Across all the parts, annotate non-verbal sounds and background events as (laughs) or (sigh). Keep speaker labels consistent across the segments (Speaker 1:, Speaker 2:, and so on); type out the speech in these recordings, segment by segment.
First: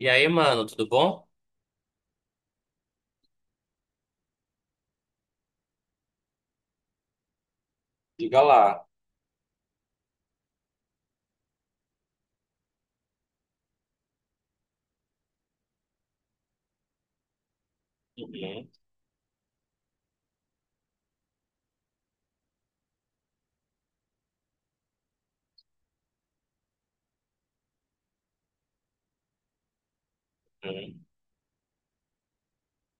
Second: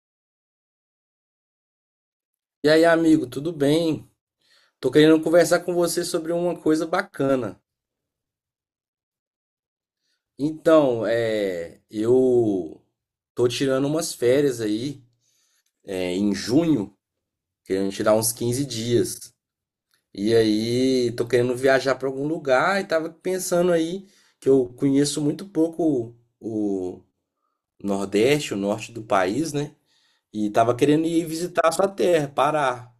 Speaker 1: E aí, mano, tudo bom?
Speaker 2: E aí, amigo, tudo bem? Tô querendo conversar com você sobre uma coisa bacana.
Speaker 1: Diga lá.
Speaker 2: Então, é, eu tô tirando umas férias aí, é, em junho, querendo tirar uns 15
Speaker 1: Uhum,
Speaker 2: dias. E aí, tô querendo viajar para algum lugar e tava pensando aí que eu conheço muito pouco o Nordeste, o norte do país, né? E tava
Speaker 1: uhum.
Speaker 2: querendo ir visitar a sua terra, Pará.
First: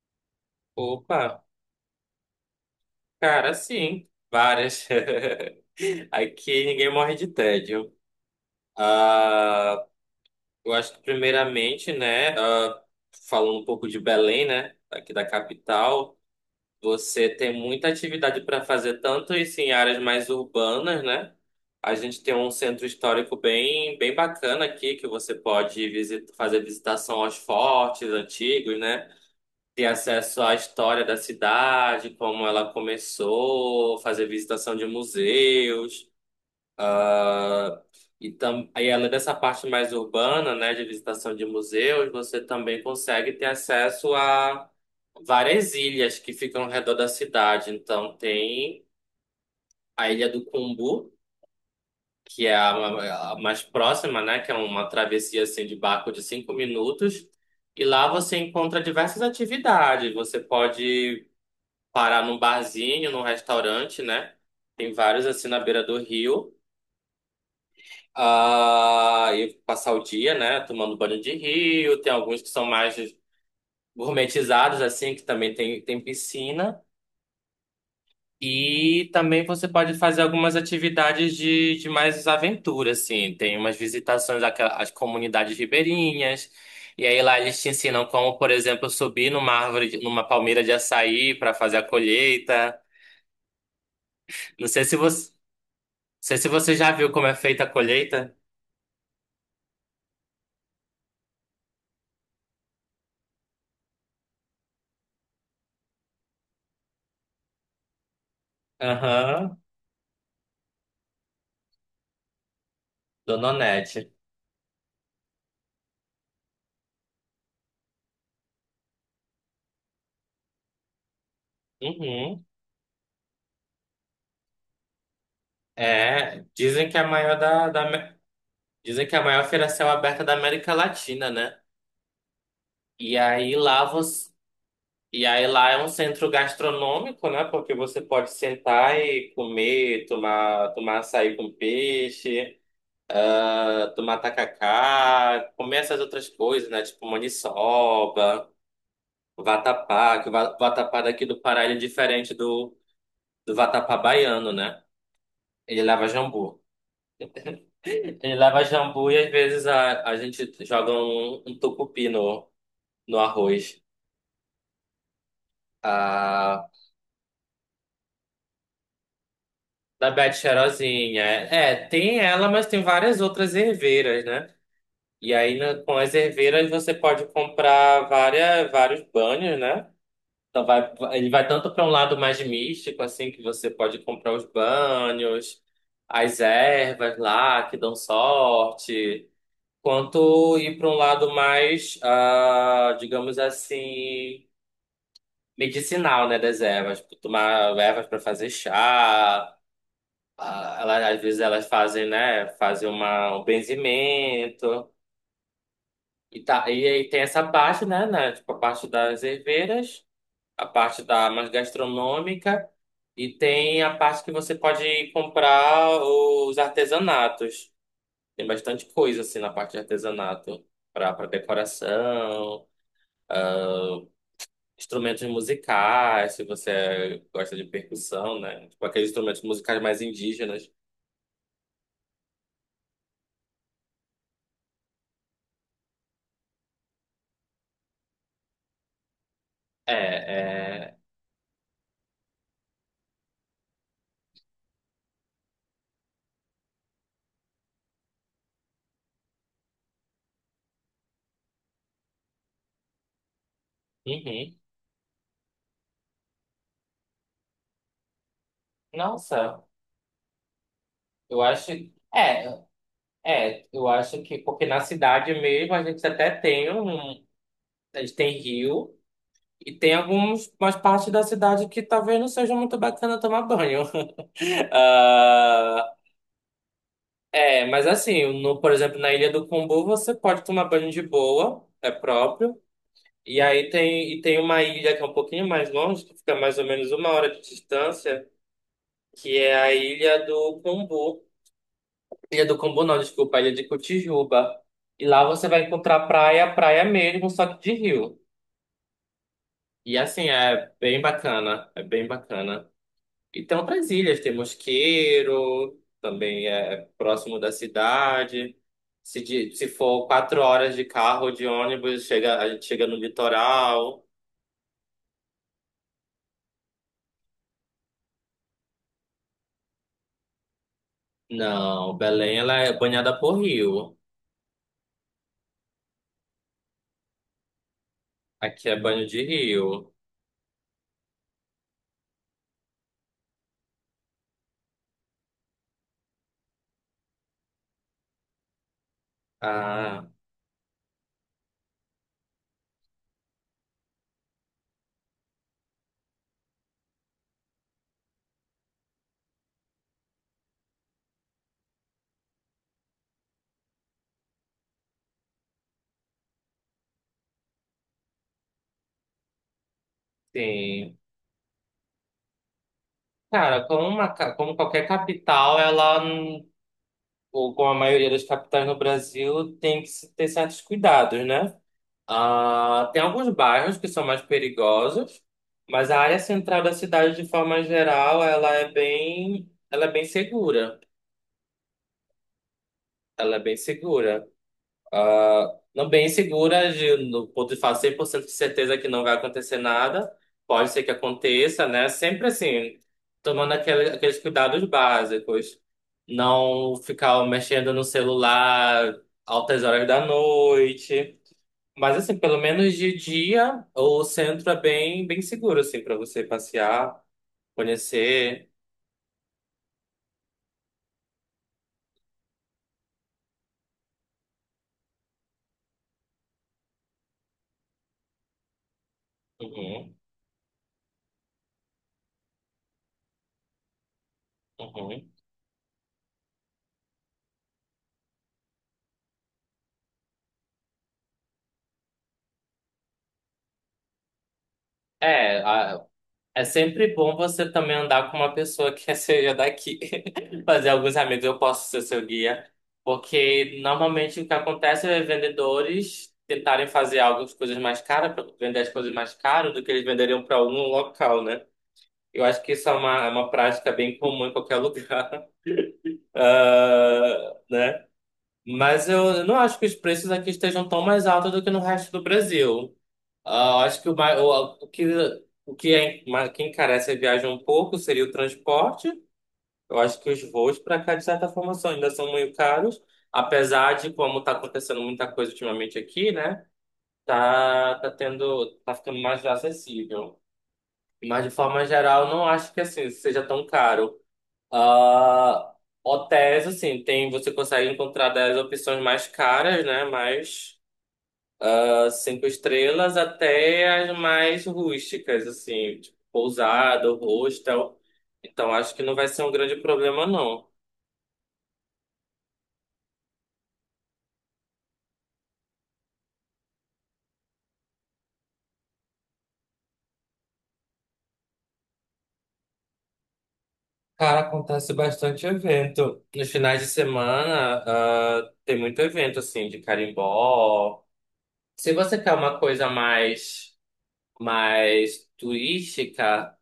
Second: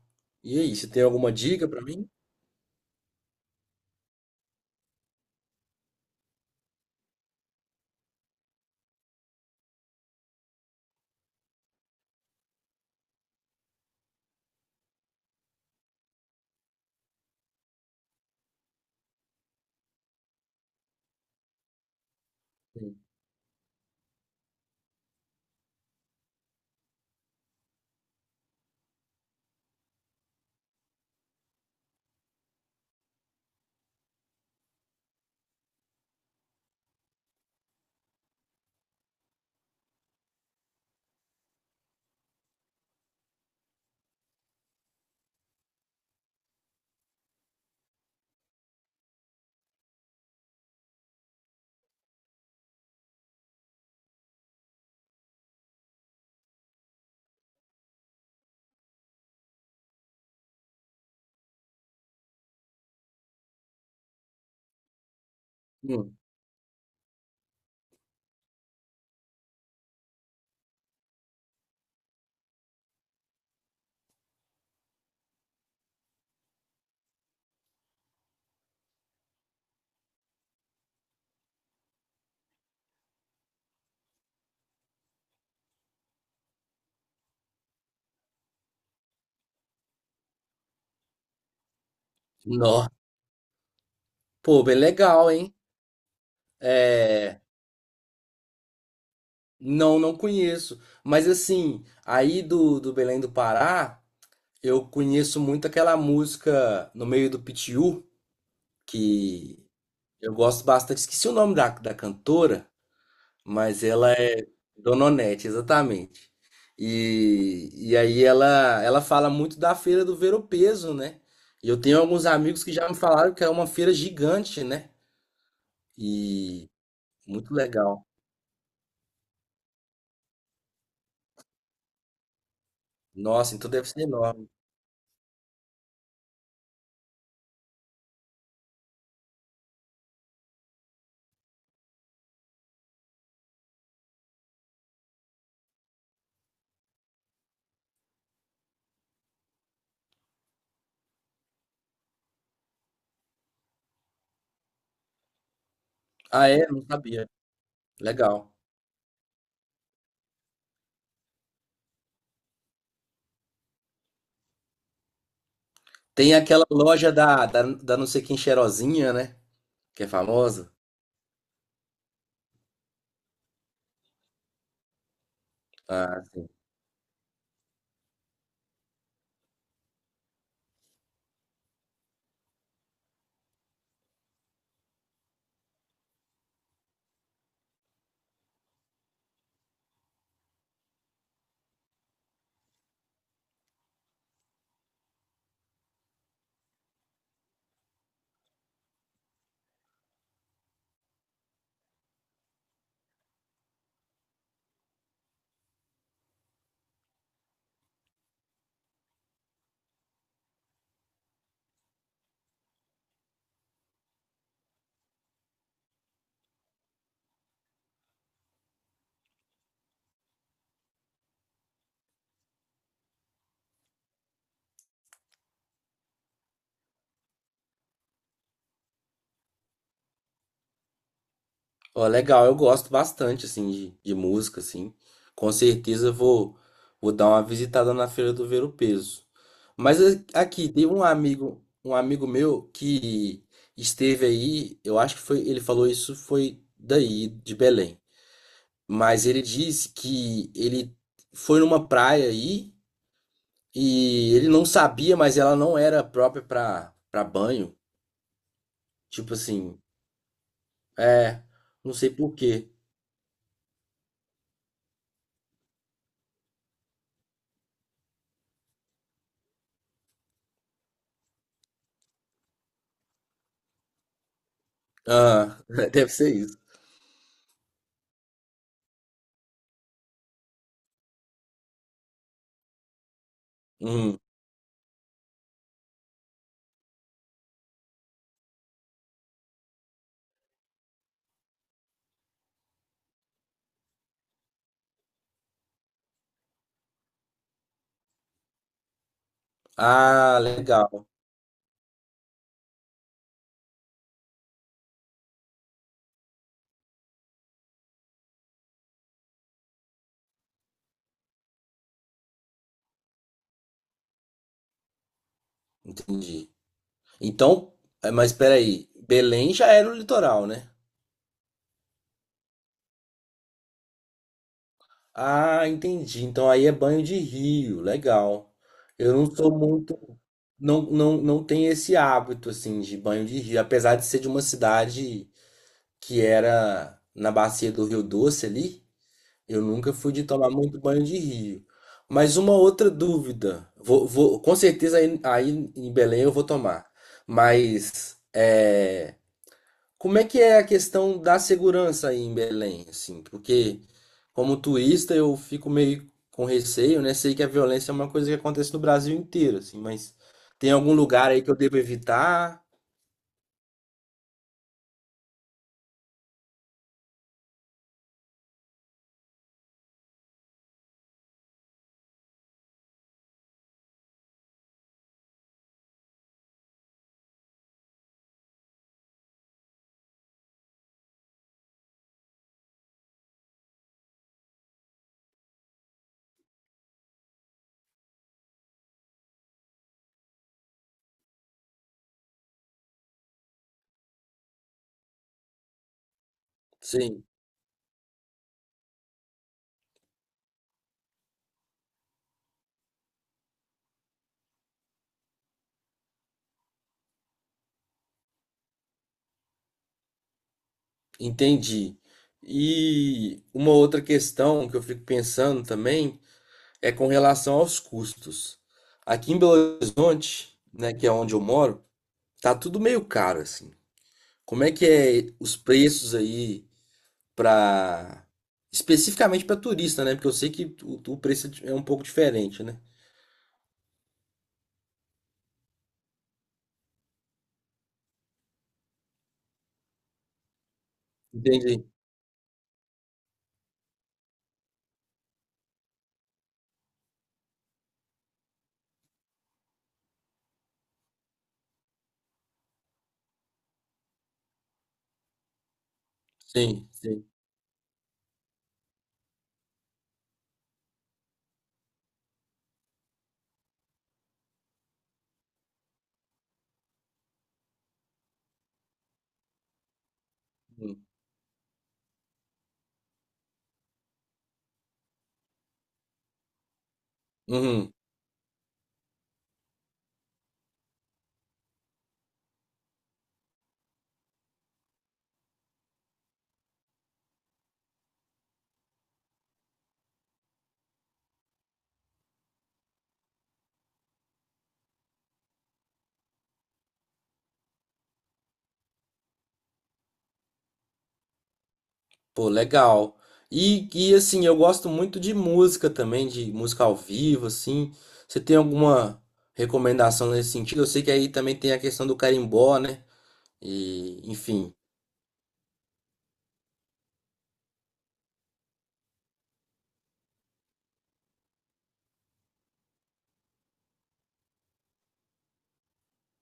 Speaker 2: E aí, você tem alguma
Speaker 1: Opa,
Speaker 2: dica para mim?
Speaker 1: cara, sim, várias. (laughs) Aqui ninguém morre de tédio. Ah, eu acho que primeiramente, né, falando um pouco de Belém, né, aqui da capital, você tem muita atividade para fazer, tanto isso em áreas mais urbanas, né? A gente tem um centro histórico bem bacana aqui que você pode visit fazer visitação aos fortes antigos, né? Ter acesso à história da cidade, como ela começou, fazer visitação de museus, ah, aí além dessa parte mais urbana, né, de visitação de museus, você também consegue ter acesso a várias ilhas que ficam ao redor da cidade. Então tem a Ilha do Cumbu, que é a mais próxima, né, que é uma travessia assim de barco de cinco minutos. E lá você encontra diversas atividades. Você pode parar num barzinho, num restaurante, né? Tem vários assim na beira do
Speaker 2: Hum.
Speaker 1: rio. Ah, e passar o dia, né? Tomando banho de rio. Tem alguns que são mais gourmetizados, assim, que também tem piscina. E também você pode fazer algumas atividades de mais aventura, assim. Tem umas às comunidades ribeirinhas. E aí lá eles te ensinam como, por exemplo, subir numa árvore, numa palmeira de açaí para fazer a colheita.
Speaker 2: Pô,
Speaker 1: Não
Speaker 2: bem
Speaker 1: sei se
Speaker 2: legal,
Speaker 1: você
Speaker 2: hein?
Speaker 1: Sei se você já viu como é
Speaker 2: É,
Speaker 1: feita a colheita.
Speaker 2: não, não conheço. Mas assim, aí do Belém do Pará, eu conheço muito aquela música No Meio do Pitiú,
Speaker 1: Aham,
Speaker 2: que eu gosto bastante. Esqueci o nome da cantora,
Speaker 1: Dona
Speaker 2: mas
Speaker 1: Onete.
Speaker 2: ela é Dona Onete, exatamente. E aí ela fala muito da Feira do Ver-o-Peso, né? E eu tenho alguns
Speaker 1: Uhum.
Speaker 2: amigos que já me falaram que é uma feira gigante, né?
Speaker 1: É,
Speaker 2: E muito legal.
Speaker 1: Dizem que é a maior feira a céu aberta da América Latina, né? E aí
Speaker 2: Nossa, então
Speaker 1: lá
Speaker 2: deve ser
Speaker 1: você,
Speaker 2: enorme.
Speaker 1: e aí lá é um centro gastronômico, né? Porque você pode sentar e comer, tomar açaí com peixe, tomar tacacá, comer essas outras coisas, né? Tipo maniçoba, vatapá, que o vatapá daqui do Pará ele é diferente do vatapá baiano, né? Ele leva
Speaker 2: Ah,
Speaker 1: jambu.
Speaker 2: é? Não sabia.
Speaker 1: Ele
Speaker 2: Legal.
Speaker 1: leva jambu e às vezes a gente joga um tucupi no arroz.
Speaker 2: Tem
Speaker 1: A,
Speaker 2: aquela loja da não sei quem cheirosinha, né? Que é
Speaker 1: Da Bete
Speaker 2: famosa.
Speaker 1: Cheirosinha. É, tem ela, mas tem várias outras erveiras, né? E aí com as
Speaker 2: Ah, sim.
Speaker 1: erveiras você pode comprar vários banhos, né? Então vai, ele vai tanto para um lado mais místico, assim, que você pode comprar os banhos, as ervas lá que dão sorte, quanto ir para um lado mais, digamos assim, medicinal, né, das ervas. Tipo, tomar ervas para fazer chá, às vezes elas fazem, né, fazem um benzimento e tá, e aí tem essa parte, né, tipo a parte das herveiras, a parte da mais gastronômica e tem a parte que você pode comprar os artesanatos. Tem bastante coisa assim na parte de artesanato para decoração. Instrumentos musicais, se você gosta de percussão, né? Tipo aqueles instrumentos musicais mais indígenas.
Speaker 2: Ó, legal. Eu gosto bastante, assim, de música, assim. Com certeza eu vou, vou dar uma visitada na Feira do Ver o Peso.
Speaker 1: É,
Speaker 2: Mas aqui, tem
Speaker 1: é.
Speaker 2: um amigo meu que esteve aí, eu acho que foi, ele falou isso foi daí, de Belém. Mas ele disse que ele foi numa praia aí. E ele
Speaker 1: Uhum.
Speaker 2: não sabia, mas ela não era própria pra banho. Tipo
Speaker 1: Nossa,
Speaker 2: assim,
Speaker 1: eu
Speaker 2: é,
Speaker 1: acho.
Speaker 2: não sei por
Speaker 1: É,
Speaker 2: quê.
Speaker 1: É, eu acho que porque na cidade mesmo a gente até tem um. A gente tem rio e tem algumas umas partes da cidade que talvez não seja muito bacana tomar banho. (laughs)
Speaker 2: Ah, (laughs)
Speaker 1: Ah,
Speaker 2: deve ser isso.
Speaker 1: é, mas assim, no, por exemplo, na Ilha do Combu você pode tomar banho de boa, é próprio.
Speaker 2: Hum.
Speaker 1: E tem uma ilha que é um pouquinho mais longe, que fica mais ou menos uma hora de distância, que é a Ilha do Combu. Ilha do Combu não, desculpa, a Ilha de Cotijuba. E lá você vai encontrar praia mesmo, só que de rio. E assim,
Speaker 2: Ah, legal,
Speaker 1: é bem bacana. E tem outras ilhas, tem Mosqueiro, também é próximo da cidade. Se for quatro horas de carro ou de ônibus, a gente chega no litoral.
Speaker 2: entendi. Então, é, mas peraí, Belém já era o litoral, né?
Speaker 1: Não, Belém ela é banhada por rio.
Speaker 2: Ah, entendi. Então aí é banho de rio, legal.
Speaker 1: Aqui é banho
Speaker 2: Eu
Speaker 1: de
Speaker 2: não sou
Speaker 1: rio.
Speaker 2: muito, não, não tenho esse hábito assim de banho de rio, apesar de ser de uma cidade que era na bacia do Rio Doce ali. Eu nunca
Speaker 1: Ah,
Speaker 2: fui de tomar muito banho de rio. Mas uma outra dúvida. Vou, com certeza aí, aí em Belém eu vou tomar. Mas é, como é que é a questão da segurança aí em Belém, assim? Porque como turista eu fico meio com receio, né? Sei que a violência é uma coisa que acontece no Brasil inteiro, assim, mas tem algum
Speaker 1: sim.
Speaker 2: lugar aí que eu devo evitar?
Speaker 1: Cara, como qualquer capital, ou como a maioria das capitais no Brasil, tem que se ter certos cuidados, né? Tem alguns bairros que são mais perigosos, mas a área central da cidade, de forma geral, ela é bem segura. Ela é bem segura. Ah, não bem segura, no ponto de falar 100% de certeza que não vai acontecer nada. Pode ser que aconteça, né? Sempre assim, aqueles cuidados básicos. Não ficar
Speaker 2: Sim,
Speaker 1: mexendo no celular altas horas da noite. Mas assim, pelo menos de dia, o centro é bem seguro, assim, para você passear, conhecer.
Speaker 2: entendi. E uma outra questão que eu fico pensando também é com relação aos custos. Aqui em Belo
Speaker 1: Uhum,
Speaker 2: Horizonte, né, que é onde eu moro, tá tudo meio caro assim. Como é que
Speaker 1: uhum.
Speaker 2: é os preços aí para especificamente para turista, né? Porque eu sei que o preço é um pouco diferente, né?
Speaker 1: É, É sempre bom você também andar com uma pessoa que (laughs) seja daqui, (laughs) fazer alguns amigos, eu posso ser
Speaker 2: Entendi.
Speaker 1: seu guia, porque normalmente o que acontece é vendedores tentarem fazer algumas coisas mais caras, vender as coisas mais caras do que eles venderiam para algum local, né? Eu acho que isso é é uma prática bem comum em qualquer lugar. (laughs)
Speaker 2: Sim, sim.
Speaker 1: Ah, né? Mas eu não acho que os preços aqui estejam tão mais altos do que no resto do Brasil. Ah, eu acho que o, mai- o que, o que, é, mas que encarece a viagem um pouco seria o transporte. Eu acho que os voos para cá,
Speaker 2: Hum.
Speaker 1: de certa forma, ainda são muito caros. Apesar de, como está acontecendo muita coisa ultimamente aqui, né? Tá
Speaker 2: Uhum.
Speaker 1: tendo, tá ficando mais acessível. Mas, de forma geral, não acho que assim seja tão caro. Ah, hotéis, assim, tem, você consegue encontrar das opções mais caras, né? Mas as cinco estrelas até as mais rústicas, assim, tipo, pousada, hostel. Então, acho que não vai ser um grande problema, não.
Speaker 2: Pô, legal. E assim, eu gosto muito de música também, de música ao vivo, assim. Você tem alguma recomendação nesse sentido? Eu sei que aí também tem a questão do carimbó, né?
Speaker 1: Cara,
Speaker 2: E,
Speaker 1: acontece
Speaker 2: enfim.
Speaker 1: bastante evento. Nos finais de semana, tem muito evento, assim, de carimbó. Se você quer uma coisa mais turística.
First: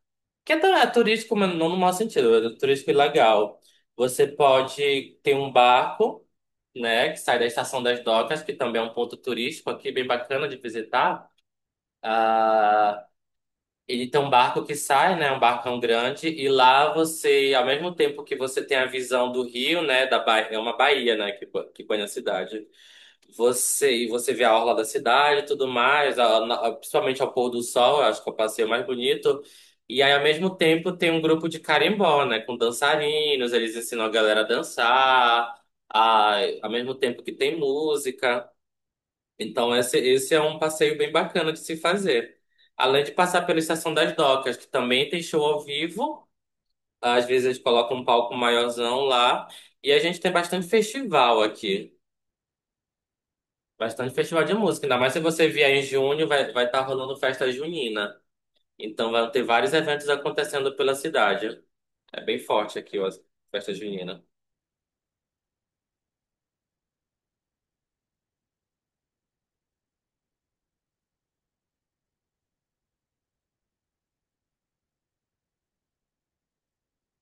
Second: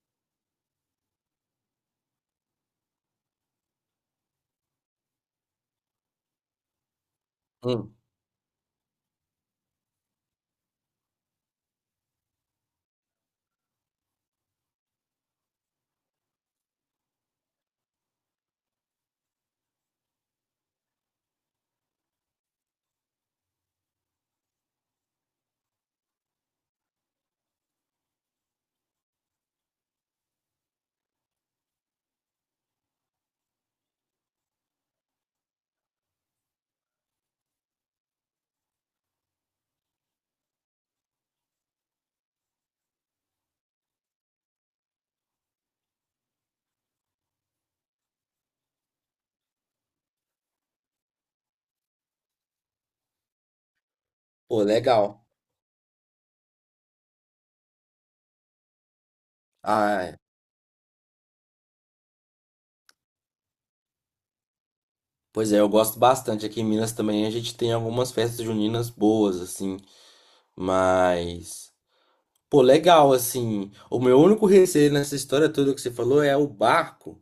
Speaker 1: É turístico, mas não no mau sentido, é turístico ilegal. Você pode ter um barco, né, que sai da Estação
Speaker 2: Hum,
Speaker 1: das Docas, que também é um ponto turístico aqui, bem bacana de visitar. Ah, ele tem um barco que sai, né, um barcão grande, e lá você, ao mesmo tempo que você tem a visão do rio, né, da Bahia, é uma baía, né, que banha a cidade. E você vê a orla da cidade e tudo mais, principalmente ao pôr do sol, eu acho que é o passeio mais bonito. E aí, ao mesmo tempo, tem um grupo de carimbó, né? Com dançarinos, eles ensinam a galera a dançar, ao mesmo tempo que tem música. Então, esse é um passeio bem bacana de se fazer. Além de passar pela Estação das Docas, que também tem show ao vivo. Às vezes, eles colocam um palco maiorzão lá. E a gente tem bastante festival aqui. Bastante festival de
Speaker 2: pô,
Speaker 1: música. Ainda mais se
Speaker 2: legal.
Speaker 1: você vier em junho, vai estar rolando festa junina. Então vai ter vários eventos
Speaker 2: Ah,
Speaker 1: acontecendo pela cidade. É bem forte aqui, ó, as festa junina.
Speaker 2: pois é, eu gosto bastante. Aqui em Minas também a gente tem algumas festas juninas boas, assim. Mas, pô, legal, assim. O meu único receio nessa história toda que você falou é o barco,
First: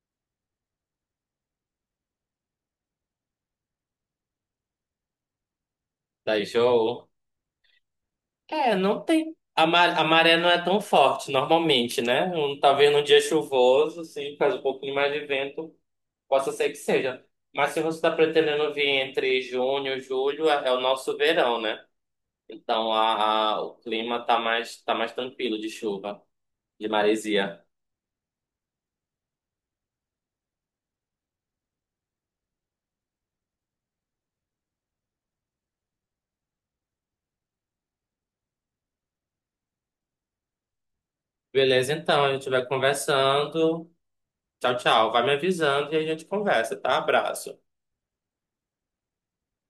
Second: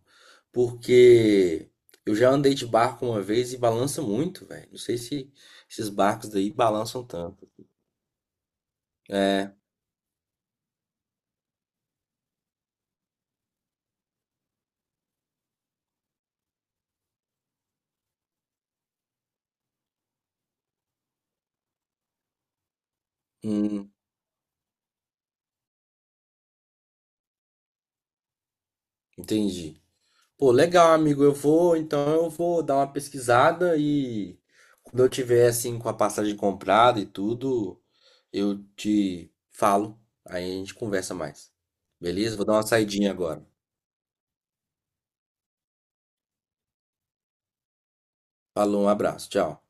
Speaker 2: porque eu já andei de barco uma vez e balança muito, velho. Não sei se esses barcos
Speaker 1: Daí
Speaker 2: daí balançam
Speaker 1: show.
Speaker 2: tanto.
Speaker 1: É, não tem.
Speaker 2: É,
Speaker 1: A maré não é tão forte normalmente, né? Um, talvez num dia chuvoso, se faz um pouquinho mais de vento, possa ser que seja. Mas se você está pretendendo vir entre junho e julho, é o nosso verão, né? Então o
Speaker 2: hum,
Speaker 1: clima tá mais tranquilo de chuva, de maresia.
Speaker 2: entendi. Pô, legal, amigo. Eu vou, então eu vou dar uma pesquisada e quando eu tiver assim com a passagem comprada e tudo, eu te falo. Aí a gente conversa mais.
Speaker 1: Beleza, então, a
Speaker 2: Beleza? Vou
Speaker 1: gente
Speaker 2: dar uma
Speaker 1: vai
Speaker 2: saidinha agora.
Speaker 1: conversando. Tchau, tchau. Vai me avisando e a gente conversa, tá? Abraço.
Speaker 2: Falou, um abraço, tchau.